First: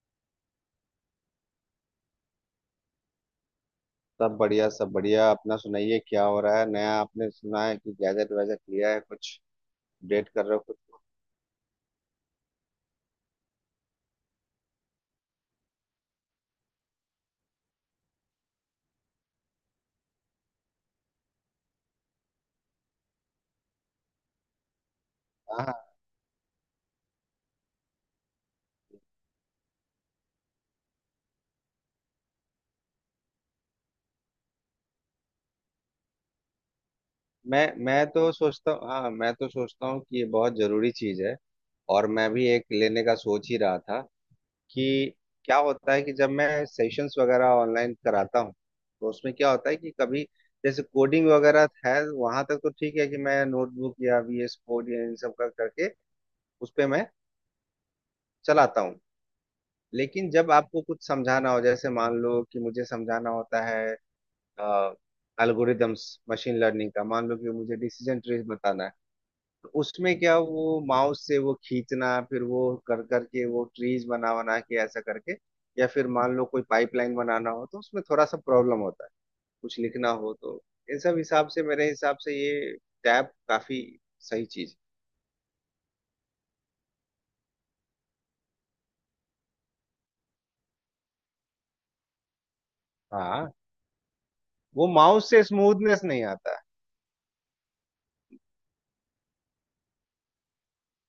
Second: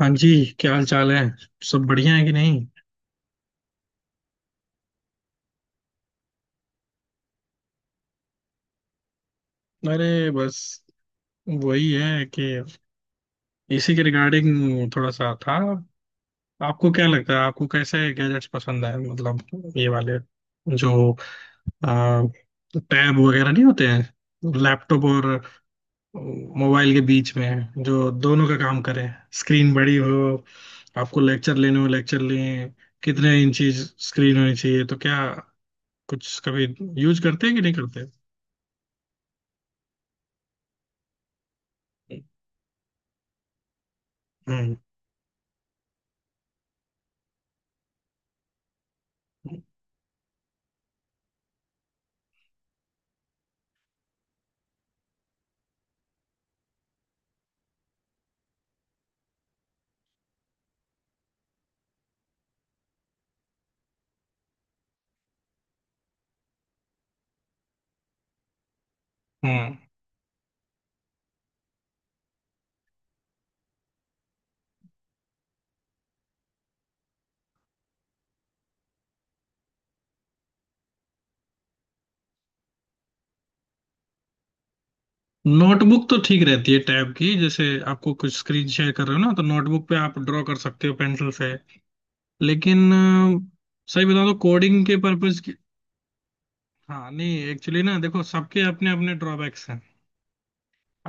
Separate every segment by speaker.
Speaker 1: हाँ जी। क्या हाल चाल है। सब बढ़िया है कि नहीं।
Speaker 2: सब बढ़िया सब बढ़िया। अपना सुनाइए, क्या हो रहा है नया? आपने सुना है कि गैजेट वैजेट लिया है कुछ? डेट
Speaker 1: अरे
Speaker 2: कर रहे हो
Speaker 1: बस
Speaker 2: कुछ?
Speaker 1: वही है कि इसी के रिगार्डिंग थोड़ा सा था। आपको क्या लगता है आपको कैसे गैजेट्स पसंद है मतलब ये वाले जो टैब वगैरह नहीं होते हैं, लैपटॉप और
Speaker 2: हाँ,
Speaker 1: मोबाइल के बीच में जो दोनों का काम करें, स्क्रीन बड़ी हो, आपको लेक्चर लेने हो लेक्चर लें। कितने इंची स्क्रीन होनी चाहिए, तो क्या कुछ कभी यूज करते हैं कि
Speaker 2: मैं
Speaker 1: नहीं करते।
Speaker 2: मैं तो सोचता हूँ, हाँ मैं तो सोचता हूँ कि ये बहुत जरूरी चीज है। और मैं भी एक लेने का सोच ही रहा था
Speaker 1: हम्म।
Speaker 2: कि क्या होता है कि जब मैं सेशंस वगैरह ऑनलाइन कराता हूँ, तो उसमें क्या होता है कि कभी जैसे कोडिंग वगैरह है वहां तक तो ठीक है कि मैं नोटबुक या वीएस कोड या इन सब का करके उस पे मैं चलाता हूँ। लेकिन जब आपको कुछ समझाना हो, जैसे मान लो कि मुझे समझाना होता है एल्गोरिदम्स, मशीन लर्निंग का, मान लो कि मुझे डिसीजन ट्रीज बताना है, तो
Speaker 1: हम्म।
Speaker 2: उसमें क्या वो माउस से वो खींचना, फिर वो कर करके वो ट्रीज बना बना के ऐसा करके या फिर मान लो कोई पाइपलाइन बनाना हो तो उसमें थोड़ा सा प्रॉब्लम होता है। कुछ लिखना हो तो इन सब हिसाब से, मेरे हिसाब से ये टैब काफी सही चीज
Speaker 1: नोटबुक तो ठीक रहती है, टैब की जैसे आपको कुछ स्क्रीन शेयर कर रहे हो ना, तो नोटबुक पे आप ड्रॉ कर सकते हो पेंसिल से। लेकिन
Speaker 2: है। हाँ,
Speaker 1: सही बताऊं तो कोडिंग
Speaker 2: वो
Speaker 1: के
Speaker 2: माउस
Speaker 1: पर्पज
Speaker 2: से
Speaker 1: की।
Speaker 2: स्मूथनेस नहीं आता है।
Speaker 1: हाँ नहीं, एक्चुअली ना देखो सबके अपने अपने ड्रॉबैक्स हैं।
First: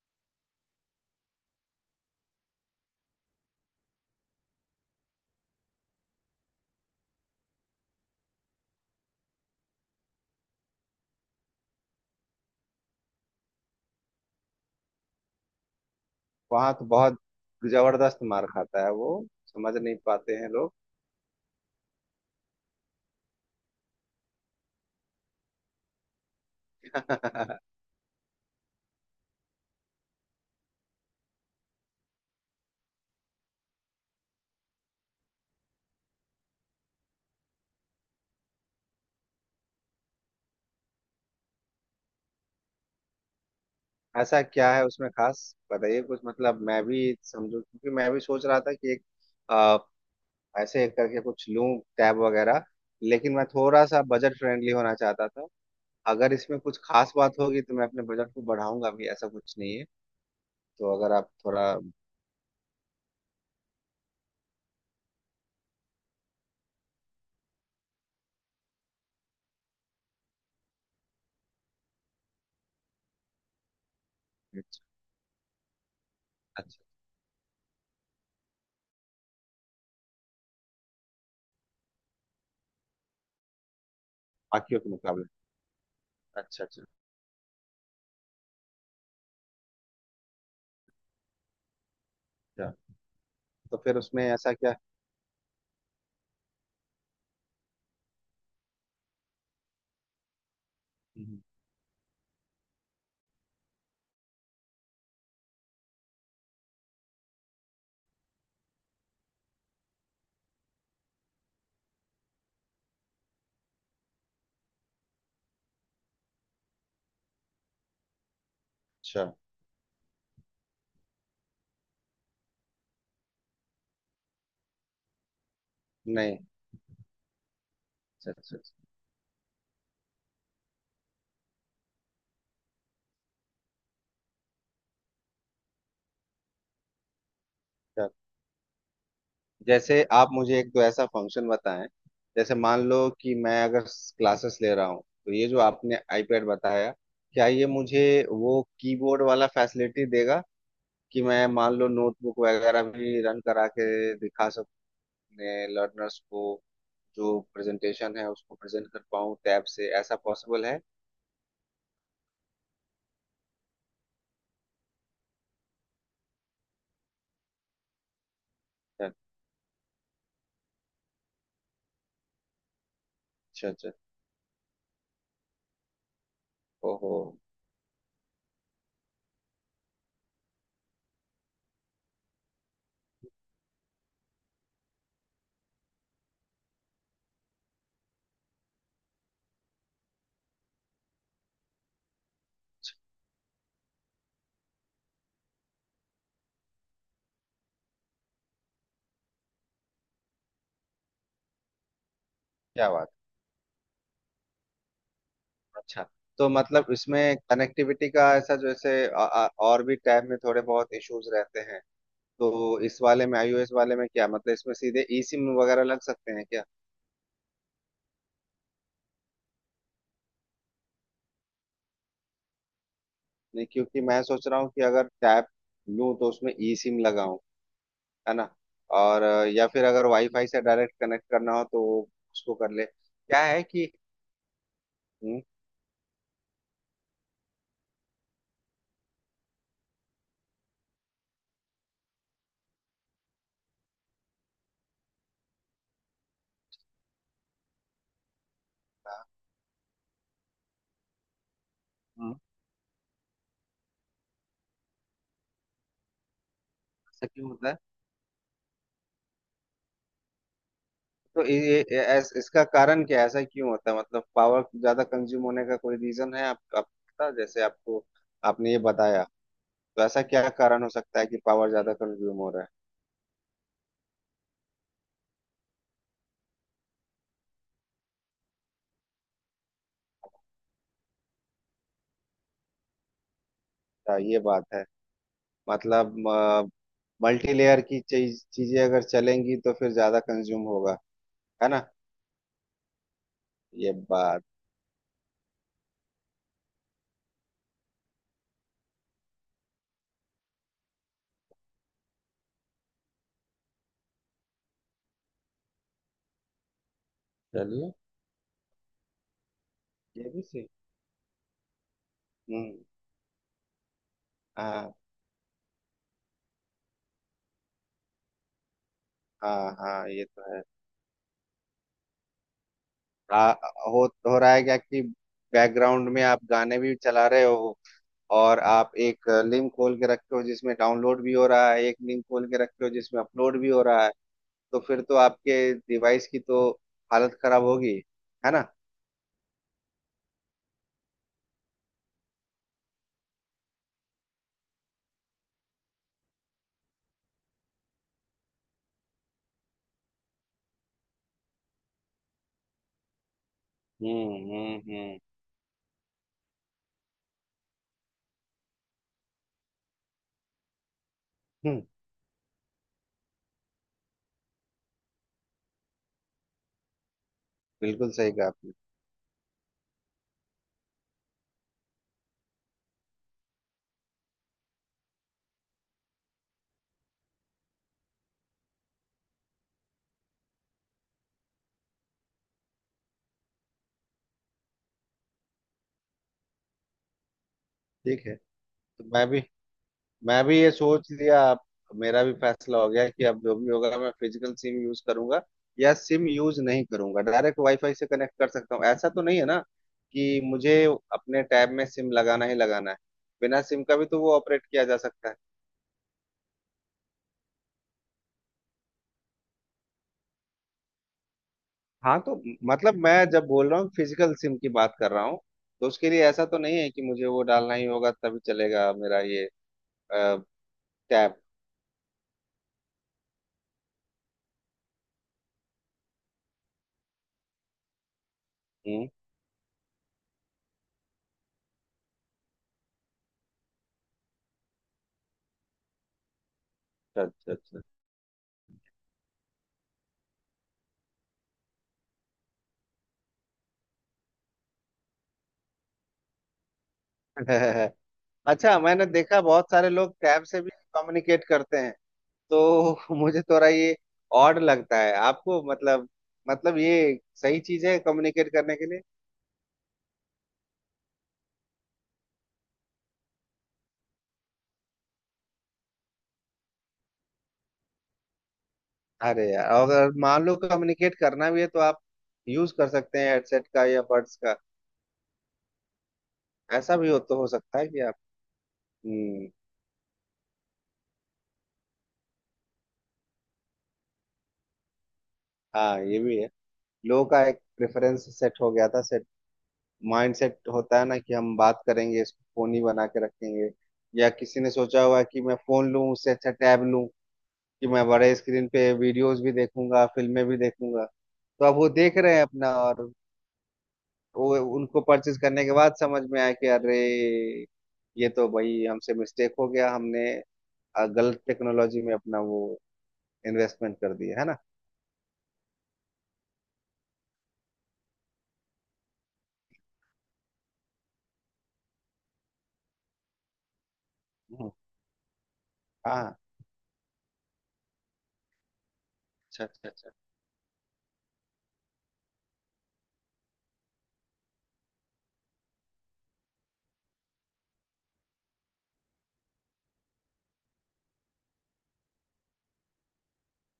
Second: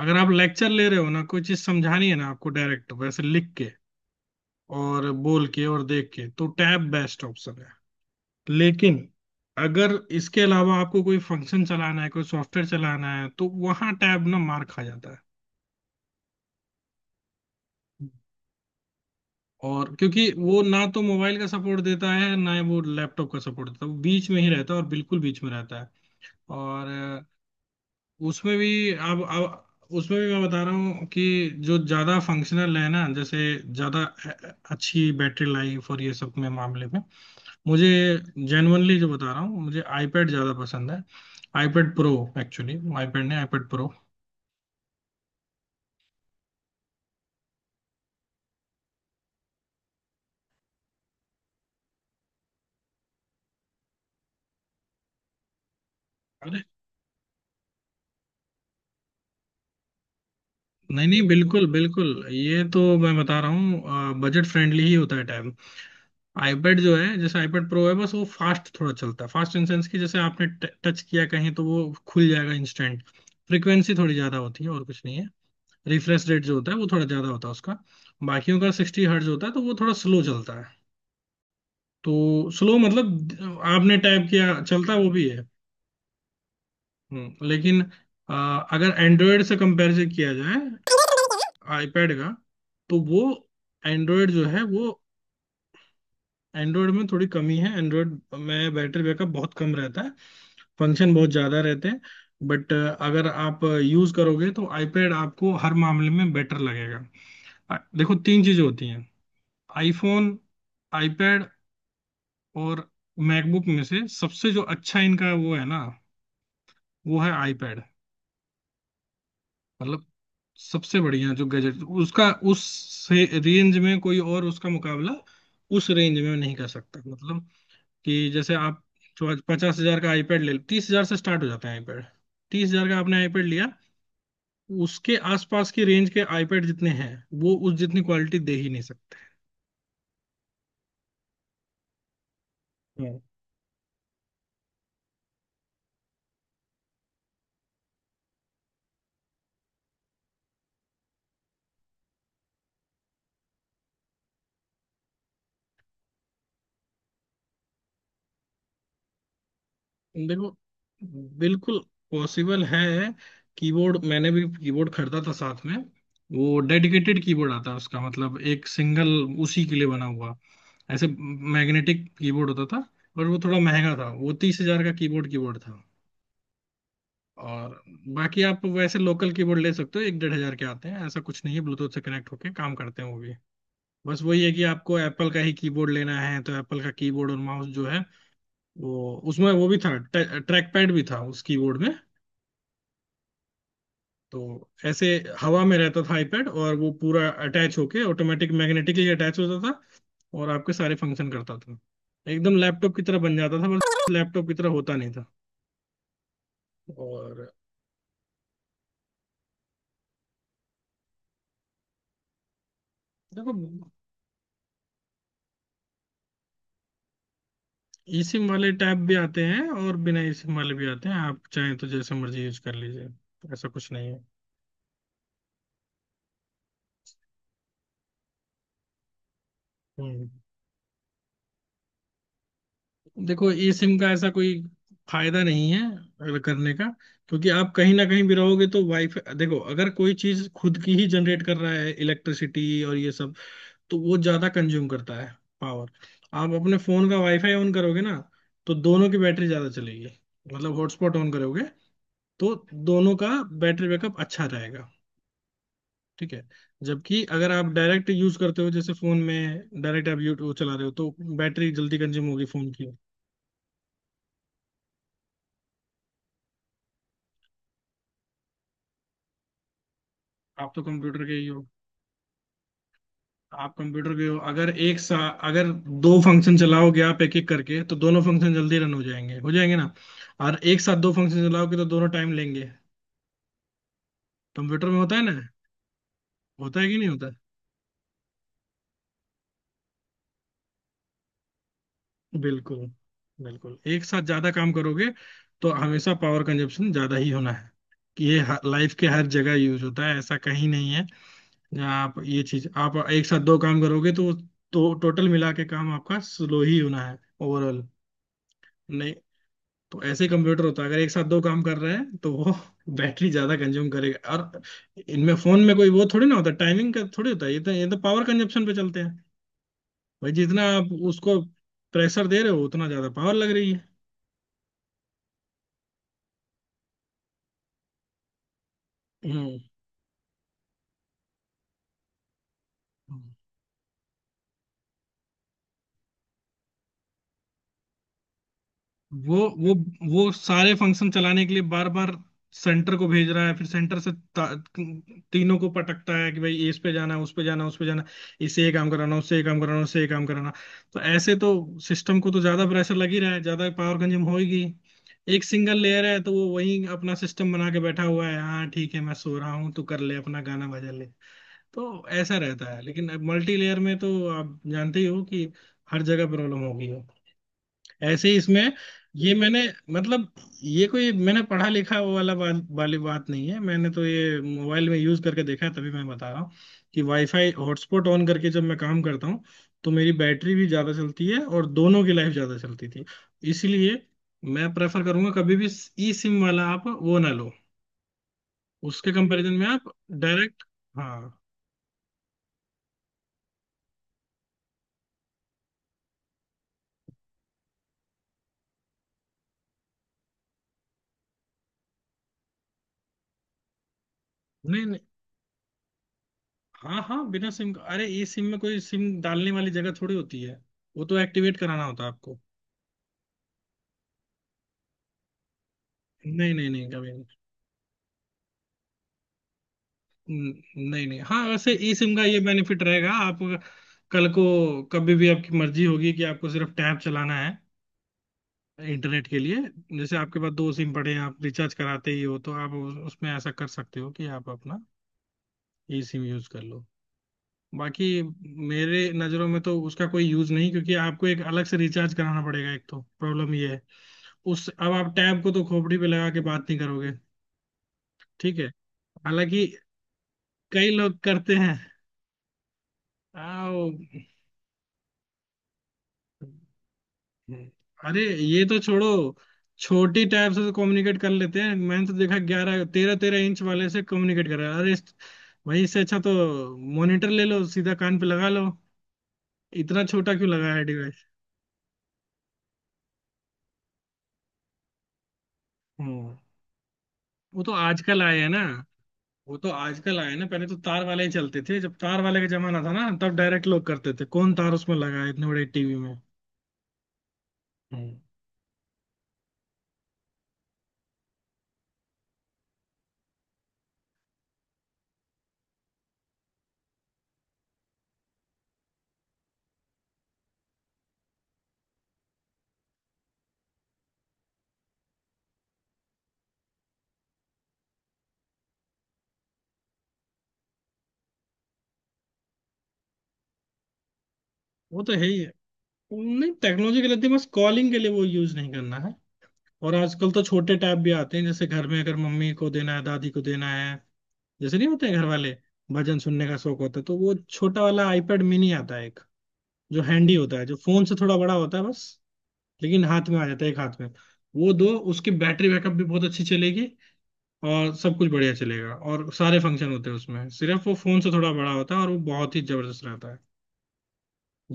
Speaker 1: अगर आप लेक्चर ले रहे हो ना, कोई चीज समझानी है ना आपको डायरेक्ट वैसे लिख के और बोल के और देख के, तो टैब बेस्ट ऑप्शन है। लेकिन अगर इसके अलावा आपको कोई फंक्शन चलाना है, कोई सॉफ्टवेयर चलाना है, तो वहां टैब ना मार खा जाता
Speaker 2: वहां तो बहुत
Speaker 1: है।
Speaker 2: जबरदस्त मार खाता है वो, समझ
Speaker 1: और
Speaker 2: नहीं
Speaker 1: क्योंकि
Speaker 2: पाते हैं
Speaker 1: वो
Speaker 2: लोग।
Speaker 1: ना तो मोबाइल का सपोर्ट देता है ना ही वो लैपटॉप का सपोर्ट देता है, वो बीच में ही रहता है और बिल्कुल बीच में रहता है। और उसमें भी अब उसमें भी मैं बता रहा हूँ कि जो ज़्यादा फंक्शनल है ना, जैसे ज़्यादा अच्छी बैटरी लाइफ और ये सब में मामले में मुझे, जेनुअनली जो बता रहा हूँ, मुझे आईपैड ज़्यादा पसंद है। IPad pro. एक्चुअली आईपैड नहीं, आईपैड प्रो।
Speaker 2: ऐसा क्या है उसमें खास? बताइए कुछ मतलब मैं भी समझू, क्योंकि मैं भी सोच रहा था कि एक आ, ऐसे करके कुछ लूं, टैब वगैरह। लेकिन मैं थोड़ा सा बजट फ्रेंडली होना चाहता था। अगर इसमें
Speaker 1: अरे
Speaker 2: कुछ खास बात होगी तो मैं अपने बजट को बढ़ाऊंगा भी, ऐसा कुछ नहीं है। तो
Speaker 1: नहीं
Speaker 2: अगर
Speaker 1: नहीं,
Speaker 2: आप
Speaker 1: बिल्कुल
Speaker 2: थोड़ा।
Speaker 1: बिल्कुल, ये तो मैं बता रहा हूँ बजट फ्रेंडली ही होता है। आईपैड जो है, जैसे आईपैड प्रो है, बस वो फास्ट थोड़ा चलता है। फास्ट इन सेंस की जैसे आपने टच किया कहीं तो वो खुल जाएगा इंस्टेंट। फ्रीक्वेंसी थोड़ी ज्यादा होती है और कुछ नहीं है। रिफ्रेश रेट जो होता है
Speaker 2: अच्छा।
Speaker 1: वो थोड़ा ज्यादा होता है उसका। बाकियों का 60 Hz होता है तो वो थोड़ा स्लो चलता है। तो स्लो मतलब आपने टाइप किया,
Speaker 2: बाकियों के
Speaker 1: चलता वो
Speaker 2: मुकाबले।
Speaker 1: भी है।
Speaker 2: अच्छा अच्छा
Speaker 1: हम्म। लेकिन अ, अगर एंड्रॉयड से कंपेरिजन किया जाए आईपैड का तो वो
Speaker 2: अच्छा।
Speaker 1: एंड्रॉयड जो
Speaker 2: तो
Speaker 1: है
Speaker 2: फिर
Speaker 1: वो,
Speaker 2: उसमें ऐसा क्या?
Speaker 1: एंड्रॉयड में थोड़ी कमी है। एंड्रॉयड में बैटरी बैकअप बहुत कम रहता है, फंक्शन बहुत ज्यादा रहते हैं।
Speaker 2: हम्म।
Speaker 1: बट अगर आप यूज करोगे तो आईपैड आपको हर मामले में बेटर लगेगा। देखो तीन चीजें होती हैं, आईफोन, आईपैड और मैकबुक। में से सबसे जो अच्छा इनका वो है ना, वो है आईपैड।
Speaker 2: अच्छा।
Speaker 1: मतलब सबसे बढ़िया जो गैजेट उसका, उस से रेंज में कोई और उसका मुकाबला उस रेंज में नहीं कर सकता।
Speaker 2: नहीं।
Speaker 1: मतलब कि जैसे आप
Speaker 2: अच्छा अच्छा अच्छा।
Speaker 1: 50,000 का आईपैड ले, 30,000 से स्टार्ट हो जाता है आईपैड। 30,000 का आपने आईपैड लिया, उसके आसपास की रेंज के आईपैड जितने हैं वो उस जितनी क्वालिटी दे ही नहीं सकते।
Speaker 2: जैसे आप मुझे एक तो ऐसा फंक्शन बताएं,
Speaker 1: हम्म।
Speaker 2: जैसे मान लो कि मैं अगर क्लासेस ले रहा हूँ, तो ये जो आपने आईपैड बताया, क्या ये मुझे वो कीबोर्ड वाला फैसिलिटी देगा कि मैं मान लो नोटबुक वगैरह भी रन करा के दिखा सकूँ अपने लर्नर्स को, जो प्रेजेंटेशन है उसको प्रेजेंट कर पाऊँ टैब
Speaker 1: देखो,
Speaker 2: से? ऐसा पॉसिबल है?
Speaker 1: बिल्कुल पॉसिबल है। कीबोर्ड, मैंने भी कीबोर्ड खरीदा था साथ में। वो डेडिकेटेड कीबोर्ड आता है उसका, मतलब एक सिंगल उसी के लिए बना हुआ, ऐसे मैग्नेटिक कीबोर्ड होता था। और वो थोड़ा महंगा था, वो
Speaker 2: अच्छा अच्छा।
Speaker 1: 30,000 का कीबोर्ड कीबोर्ड था। और
Speaker 2: ओहो,
Speaker 1: बाकी आप वैसे लोकल कीबोर्ड ले सकते हो, एक 1,500 के आते हैं, ऐसा कुछ नहीं है। ब्लूटूथ से कनेक्ट होके काम करते हैं वो भी। बस वही है कि आपको एप्पल का ही कीबोर्ड लेना है तो एप्पल का कीबोर्ड और माउस जो है वो, उसमें वो भी था। ट्रैक पैड भी था उस कीबोर्ड में। तो ऐसे हवा में रहता था आईपैड, और वो पूरा अटैच होके ऑटोमेटिक मैग्नेटिकली अटैच होता था और आपके सारे फंक्शन करता था। एकदम लैपटॉप की तरह बन
Speaker 2: क्या
Speaker 1: जाता था,
Speaker 2: बात
Speaker 1: बस लैपटॉप की तरह होता नहीं था।
Speaker 2: है। अच्छा, तो
Speaker 1: और
Speaker 2: मतलब इसमें कनेक्टिविटी का ऐसा, जैसे और भी टैब में थोड़े बहुत इश्यूज रहते हैं,
Speaker 1: देखो,
Speaker 2: तो इस वाले में, आईओएस वाले में क्या, मतलब इसमें सीधे ई सिम वगैरह लग सकते हैं क्या?
Speaker 1: ई सिम वाले टैब भी आते हैं और बिना ई सिम वाले भी आते हैं, आप चाहें तो जैसे मर्जी यूज कर लीजिए। ऐसा कुछ नहीं है।
Speaker 2: नहीं, क्योंकि मैं सोच रहा हूँ कि अगर टैब लूँ तो उसमें ई सिम लगाऊं, है ना? और
Speaker 1: हम्म।
Speaker 2: या फिर अगर वाईफाई से डायरेक्ट कनेक्ट करना हो तो उसको
Speaker 1: देखो
Speaker 2: कर
Speaker 1: ई
Speaker 2: ले,
Speaker 1: सिम का ऐसा
Speaker 2: क्या
Speaker 1: कोई
Speaker 2: है कि।
Speaker 1: फायदा नहीं है
Speaker 2: हम्म।
Speaker 1: अगर करने का, क्योंकि आप कहीं ना कहीं भी रहोगे तो वाईफाई, देखो अगर कोई चीज खुद की ही जनरेट कर रहा है इलेक्ट्रिसिटी और ये सब, तो वो ज्यादा कंज्यूम करता है पावर। आप अपने फोन का वाईफाई ऑन करोगे ना, तो दोनों की बैटरी ज्यादा चलेगी।
Speaker 2: हाँ।
Speaker 1: मतलब हॉटस्पॉट ऑन करोगे तो दोनों का
Speaker 2: हम्म।
Speaker 1: बैटरी बैकअप अच्छा रहेगा। ठीक है। जबकि अगर आप डायरेक्ट
Speaker 2: ऐसा
Speaker 1: यूज
Speaker 2: क्यों
Speaker 1: करते
Speaker 2: होता
Speaker 1: हो,
Speaker 2: है?
Speaker 1: जैसे फोन में डायरेक्ट आप यूट्यूब चला रहे हो तो बैटरी जल्दी कंज्यूम
Speaker 2: तो
Speaker 1: होगी फोन की।
Speaker 2: इसका कारण क्या है, ऐसा क्यों होता है, मतलब पावर ज्यादा कंज्यूम होने का कोई रीजन है? आपका जैसे आपको, आपने ये बताया,
Speaker 1: आप तो
Speaker 2: तो ऐसा
Speaker 1: कंप्यूटर के
Speaker 2: क्या
Speaker 1: ही हो।
Speaker 2: कारण हो सकता है कि पावर ज्यादा कंज्यूम हो रहा है?
Speaker 1: आप कंप्यूटर के हो, अगर एक सा, अगर दो फंक्शन चलाओगे आप एक एक करके तो दोनों फंक्शन जल्दी रन हो जाएंगे, हो जाएंगे ना। और एक साथ दो फंक्शन चलाओगे तो दोनों टाइम लेंगे। कंप्यूटर में
Speaker 2: हाँ,
Speaker 1: होता है
Speaker 2: ये
Speaker 1: ना,
Speaker 2: बात है।
Speaker 1: होता है कि नहीं
Speaker 2: मतलब
Speaker 1: होता।
Speaker 2: मल्टी लेयर की चीजें अगर चलेंगी तो फिर ज्यादा कंज्यूम होगा, है ना?
Speaker 1: बिल्कुल। बिल्कुल एक साथ ज्यादा काम
Speaker 2: ये
Speaker 1: करोगे
Speaker 2: बात।
Speaker 1: तो हमेशा पावर कंजप्शन ज्यादा ही होना है। कि ये लाइफ के हर जगह यूज होता है, ऐसा कहीं नहीं है। जहाँ आप ये चीज आप एक साथ दो काम करोगे तो टोटल मिला के काम आपका स्लो ही होना है ओवरऑल।
Speaker 2: चलिए।
Speaker 1: नहीं तो ऐसे, कंप्यूटर होता है, अगर एक साथ
Speaker 2: ये भी
Speaker 1: दो काम
Speaker 2: सही।
Speaker 1: कर रहे हैं तो वो बैटरी ज्यादा
Speaker 2: हम्म।
Speaker 1: कंज्यूम करेगा। और इनमें फोन में
Speaker 2: हाँ
Speaker 1: कोई वो थोड़ी ना होता, टाइमिंग का थोड़ी होता है, ये तो पावर कंजप्शन पे चलते हैं भाई। जितना
Speaker 2: हाँ,
Speaker 1: आप
Speaker 2: हाँ ये
Speaker 1: उसको
Speaker 2: तो है।
Speaker 1: प्रेशर दे रहे हो उतना ज्यादा पावर लग रही है।
Speaker 2: आ, हो रहा है क्या कि बैकग्राउंड में आप गाने भी चला रहे हो, और आप एक लिंक खोल के रखे हो जिसमें डाउनलोड भी हो रहा है, एक लिंक
Speaker 1: हम्म।
Speaker 2: खोल के रखे हो जिसमें अपलोड भी हो रहा है, तो फिर तो आपके डिवाइस की तो हालत खराब होगी,
Speaker 1: वो
Speaker 2: है ना?
Speaker 1: वो वो सारे फंक्शन चलाने के लिए बार बार सेंटर को भेज रहा है, फिर सेंटर से तीनों को पटकता है कि भाई इस पे जाना है, उस पे जाना है, उस पे जाना, इसे ये काम कराना, उससे ये काम कराना, उससे ये काम कराना। तो ऐसे तो सिस्टम को तो ज्यादा प्रेशर लग ही रहा है, ज्यादा पावर कंज्यूम होगी। एक सिंगल लेयर
Speaker 2: हम्म।
Speaker 1: है तो वो वही अपना सिस्टम बना के बैठा हुआ है, हाँ ठीक है मैं सो रहा हूँ, तू कर ले अपना गाना बजा ले। तो ऐसा रहता
Speaker 2: हम्म।
Speaker 1: है, लेकिन मल्टी लेयर में तो आप जानते ही हो कि हर जगह प्रॉब्लम होगी। ऐसे ही इसमें
Speaker 2: बिल्कुल सही
Speaker 1: ये,
Speaker 2: कहा
Speaker 1: मैंने
Speaker 2: आपने।
Speaker 1: मतलब ये कोई मैंने पढ़ा लिखा वो वाला वाली बात नहीं है, मैंने तो ये मोबाइल में यूज करके देखा है, तभी मैं बता रहा हूँ कि वाईफाई हॉटस्पॉट ऑन करके जब मैं काम करता हूँ तो मेरी बैटरी भी ज्यादा चलती है और दोनों की लाइफ ज्यादा चलती थी। इसलिए मैं प्रेफर करूंगा कभी भी ई सिम वाला आप वो ना लो, उसके
Speaker 2: ठीक है,
Speaker 1: कंपैरिजन में आप
Speaker 2: तो मैं भी,
Speaker 1: डायरेक्ट। हाँ।
Speaker 2: मैं भी ये सोच लिया अब। मेरा भी फैसला हो गया कि अब जो भी होगा मैं फिजिकल सिम यूज करूंगा, या सिम यूज नहीं करूंगा, डायरेक्ट वाईफाई से कनेक्ट कर सकता हूँ। ऐसा तो नहीं है ना कि मुझे अपने टैब में सिम लगाना ही लगाना है? बिना सिम
Speaker 1: नहीं
Speaker 2: का
Speaker 1: नहीं।
Speaker 2: भी तो वो ऑपरेट किया जा सकता है।
Speaker 1: हाँ हाँ, बिना सिम का, अरे ई सिम में कोई सिम डालने वाली जगह थोड़ी होती है, वो तो एक्टिवेट कराना होता है आपको।
Speaker 2: हाँ, तो मतलब मैं जब बोल रहा हूँ फिजिकल सिम की बात कर रहा हूँ,
Speaker 1: नहीं नहीं
Speaker 2: तो
Speaker 1: नहीं,
Speaker 2: उसके
Speaker 1: कभी
Speaker 2: लिए
Speaker 1: नहीं।
Speaker 2: ऐसा तो नहीं है कि मुझे वो डालना ही होगा तभी चलेगा मेरा ये
Speaker 1: न- नहीं नहीं, हाँ वैसे ई सिम का
Speaker 2: टैब?
Speaker 1: ये बेनिफिट रहेगा आप, कल को कभी भी आपकी मर्जी होगी कि आपको सिर्फ टैब चलाना है इंटरनेट के लिए,
Speaker 2: हम्म।
Speaker 1: जैसे आपके पास दो सिम पड़े हैं आप रिचार्ज कराते ही हो, तो आप उसमें ऐसा कर सकते हो कि आप अपना ई सिम यूज कर लो। बाकी
Speaker 2: अच्छा अच्छा।
Speaker 1: मेरे नज़रों में तो उसका कोई यूज नहीं, क्योंकि आपको एक अलग से रिचार्ज कराना पड़ेगा, एक तो प्रॉब्लम ये है उस, अब आप टैब को तो खोपड़ी पे लगा के बात नहीं करोगे। ठीक है।
Speaker 2: अच्छा।
Speaker 1: हालांकि
Speaker 2: अच्छा, मैंने देखा बहुत सारे
Speaker 1: कई
Speaker 2: लोग
Speaker 1: लोग
Speaker 2: टैब
Speaker 1: करते
Speaker 2: से भी
Speaker 1: हैं।
Speaker 2: कम्युनिकेट करते हैं,
Speaker 1: आओ।
Speaker 2: तो मुझे थोड़ा ये ऑड लगता है। आपको मतलब, मतलब ये
Speaker 1: अरे
Speaker 2: सही
Speaker 1: ये तो
Speaker 2: चीज है
Speaker 1: छोड़ो,
Speaker 2: कम्युनिकेट करने के लिए?
Speaker 1: छोटी टैब से तो कम्युनिकेट कर लेते हैं, मैंने तो देखा 11 तेरह तेरह इंच वाले से कम्युनिकेट कर रहा है। अरे वही इससे अच्छा तो मॉनिटर ले लो, सीधा कान पे लगा लो। इतना छोटा
Speaker 2: अरे
Speaker 1: क्यों
Speaker 2: यार,
Speaker 1: लगाया है
Speaker 2: अगर
Speaker 1: डिवाइस।
Speaker 2: मान लो कम्युनिकेट करना भी है तो आप यूज कर सकते हैं हेडसेट का या बड्स का।
Speaker 1: हम्म। वो तो
Speaker 2: ऐसा भी हो
Speaker 1: आजकल
Speaker 2: तो
Speaker 1: आए
Speaker 2: हो
Speaker 1: हैं ना।
Speaker 2: सकता है कि आप।
Speaker 1: वो तो आजकल आए हैं
Speaker 2: हम्म।
Speaker 1: ना, पहले तो तार वाले ही चलते थे, जब तार वाले का जमाना था ना तब डायरेक्ट लोग करते थे, कौन तार उसमें लगा है इतने बड़े टीवी में।
Speaker 2: हाँ, ये भी है।
Speaker 1: हम्म।
Speaker 2: लोगों का एक प्रेफरेंस सेट हो गया था, सेट माइंड सेट होता है ना कि हम बात करेंगे, इसको फोन ही बना के रखेंगे। या किसी ने सोचा हुआ है कि मैं फोन लूं, उससे अच्छा टैब लूं कि मैं बड़े स्क्रीन पे वीडियोस भी देखूंगा, फिल्में भी देखूंगा। तो अब वो देख रहे हैं अपना, और वो उनको परचेज करने के बाद समझ में आया कि अरे, ये तो भाई हमसे मिस्टेक हो गया, हमने गलत टेक्नोलॉजी में अपना वो इन्वेस्टमेंट
Speaker 1: वो
Speaker 2: कर
Speaker 1: तो है
Speaker 2: दिया
Speaker 1: ही
Speaker 2: है,
Speaker 1: है।
Speaker 2: ना।
Speaker 1: नहीं टेक्नोलॉजी के लिए तो, बस कॉलिंग के लिए वो यूज नहीं करना है। और आजकल तो छोटे टैब भी आते हैं, जैसे घर में अगर मम्मी को देना है, दादी को देना है, जैसे नहीं होते हैं घर वाले,
Speaker 2: हम्म।
Speaker 1: भजन सुनने का शौक होता है, तो
Speaker 2: हाँ।
Speaker 1: वो छोटा वाला आईपैड मिनी आता है एक, जो हैंडी होता
Speaker 2: अच्छा
Speaker 1: है, जो
Speaker 2: अच्छा
Speaker 1: फोन
Speaker 2: अच्छा।
Speaker 1: से थोड़ा बड़ा होता है बस। लेकिन हाथ में आ जाता है एक हाथ में वो दो। उसकी बैटरी बैकअप भी बहुत अच्छी चलेगी और सब कुछ बढ़िया चलेगा, और सारे फंक्शन होते हैं उसमें, सिर्फ वो फोन से थोड़ा बड़ा होता है और वो बहुत ही जबरदस्त रहता है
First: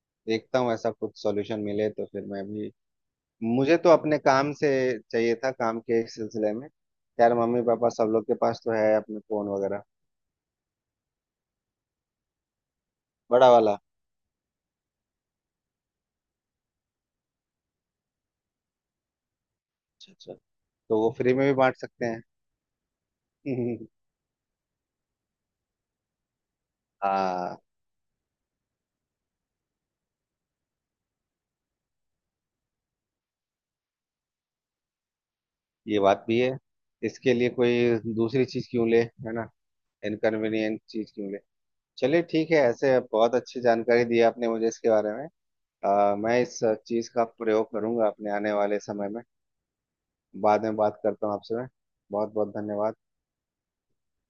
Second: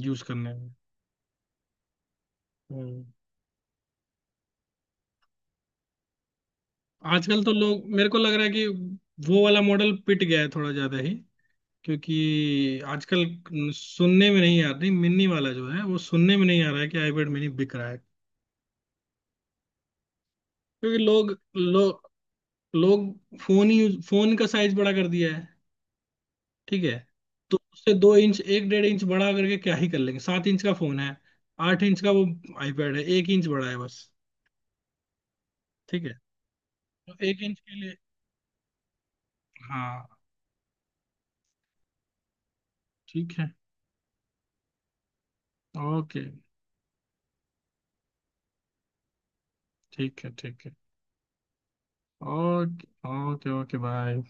Speaker 1: यूज करने
Speaker 2: देखता हूँ
Speaker 1: में।
Speaker 2: ऐसा कुछ सॉल्यूशन मिले तो फिर मैं भी।
Speaker 1: हम्म।
Speaker 2: मुझे तो अपने काम से चाहिए था, काम के इस सिलसिले में। यार
Speaker 1: आजकल तो
Speaker 2: मम्मी
Speaker 1: लोग,
Speaker 2: पापा सब
Speaker 1: मेरे को
Speaker 2: लोग के
Speaker 1: लग रहा है
Speaker 2: पास
Speaker 1: कि
Speaker 2: तो है अपने
Speaker 1: वो
Speaker 2: फोन
Speaker 1: वाला
Speaker 2: वगैरह।
Speaker 1: मॉडल पिट गया है थोड़ा ज्यादा ही, क्योंकि आजकल
Speaker 2: बड़ा वाला।
Speaker 1: सुनने में नहीं आ रही, मिनी वाला जो है वो सुनने में नहीं आ रहा है कि आईपैड मिनी बिक रहा है।
Speaker 2: अच्छा अच्छा।
Speaker 1: क्योंकि
Speaker 2: तो वो
Speaker 1: लोग,
Speaker 2: फ्री में भी बांट सकते
Speaker 1: लोग
Speaker 2: हैं।
Speaker 1: लोग फोन
Speaker 2: हम्म।
Speaker 1: ही, फोन का साइज बड़ा कर दिया है। ठीक है।
Speaker 2: हाँ,
Speaker 1: तो उससे 2 इंच, एक 1.5 इंच बड़ा करके क्या ही कर लेंगे, 7 इंच का फोन है, 8 इंच का वो आईपैड है, 1 इंच बड़ा है बस।
Speaker 2: ये
Speaker 1: ठीक है।
Speaker 2: बात भी है।
Speaker 1: तो
Speaker 2: इसके
Speaker 1: एक
Speaker 2: लिए
Speaker 1: इंच के लिए।
Speaker 2: कोई दूसरी चीज क्यों ले, है ना?
Speaker 1: हाँ।
Speaker 2: इनकन्वीनियंट चीज क्यों ले। चलिए ठीक है, ऐसे बहुत
Speaker 1: ठीक है।
Speaker 2: अच्छी जानकारी दी आपने मुझे इसके बारे में।
Speaker 1: ओके।
Speaker 2: मैं इस चीज का प्रयोग करूंगा अपने आने वाले समय में।
Speaker 1: ठीक है
Speaker 2: बाद
Speaker 1: ठीक है।
Speaker 2: में बात करता हूँ आपसे मैं। बहुत बहुत
Speaker 1: ओके
Speaker 2: धन्यवाद।
Speaker 1: Okay okay, bye.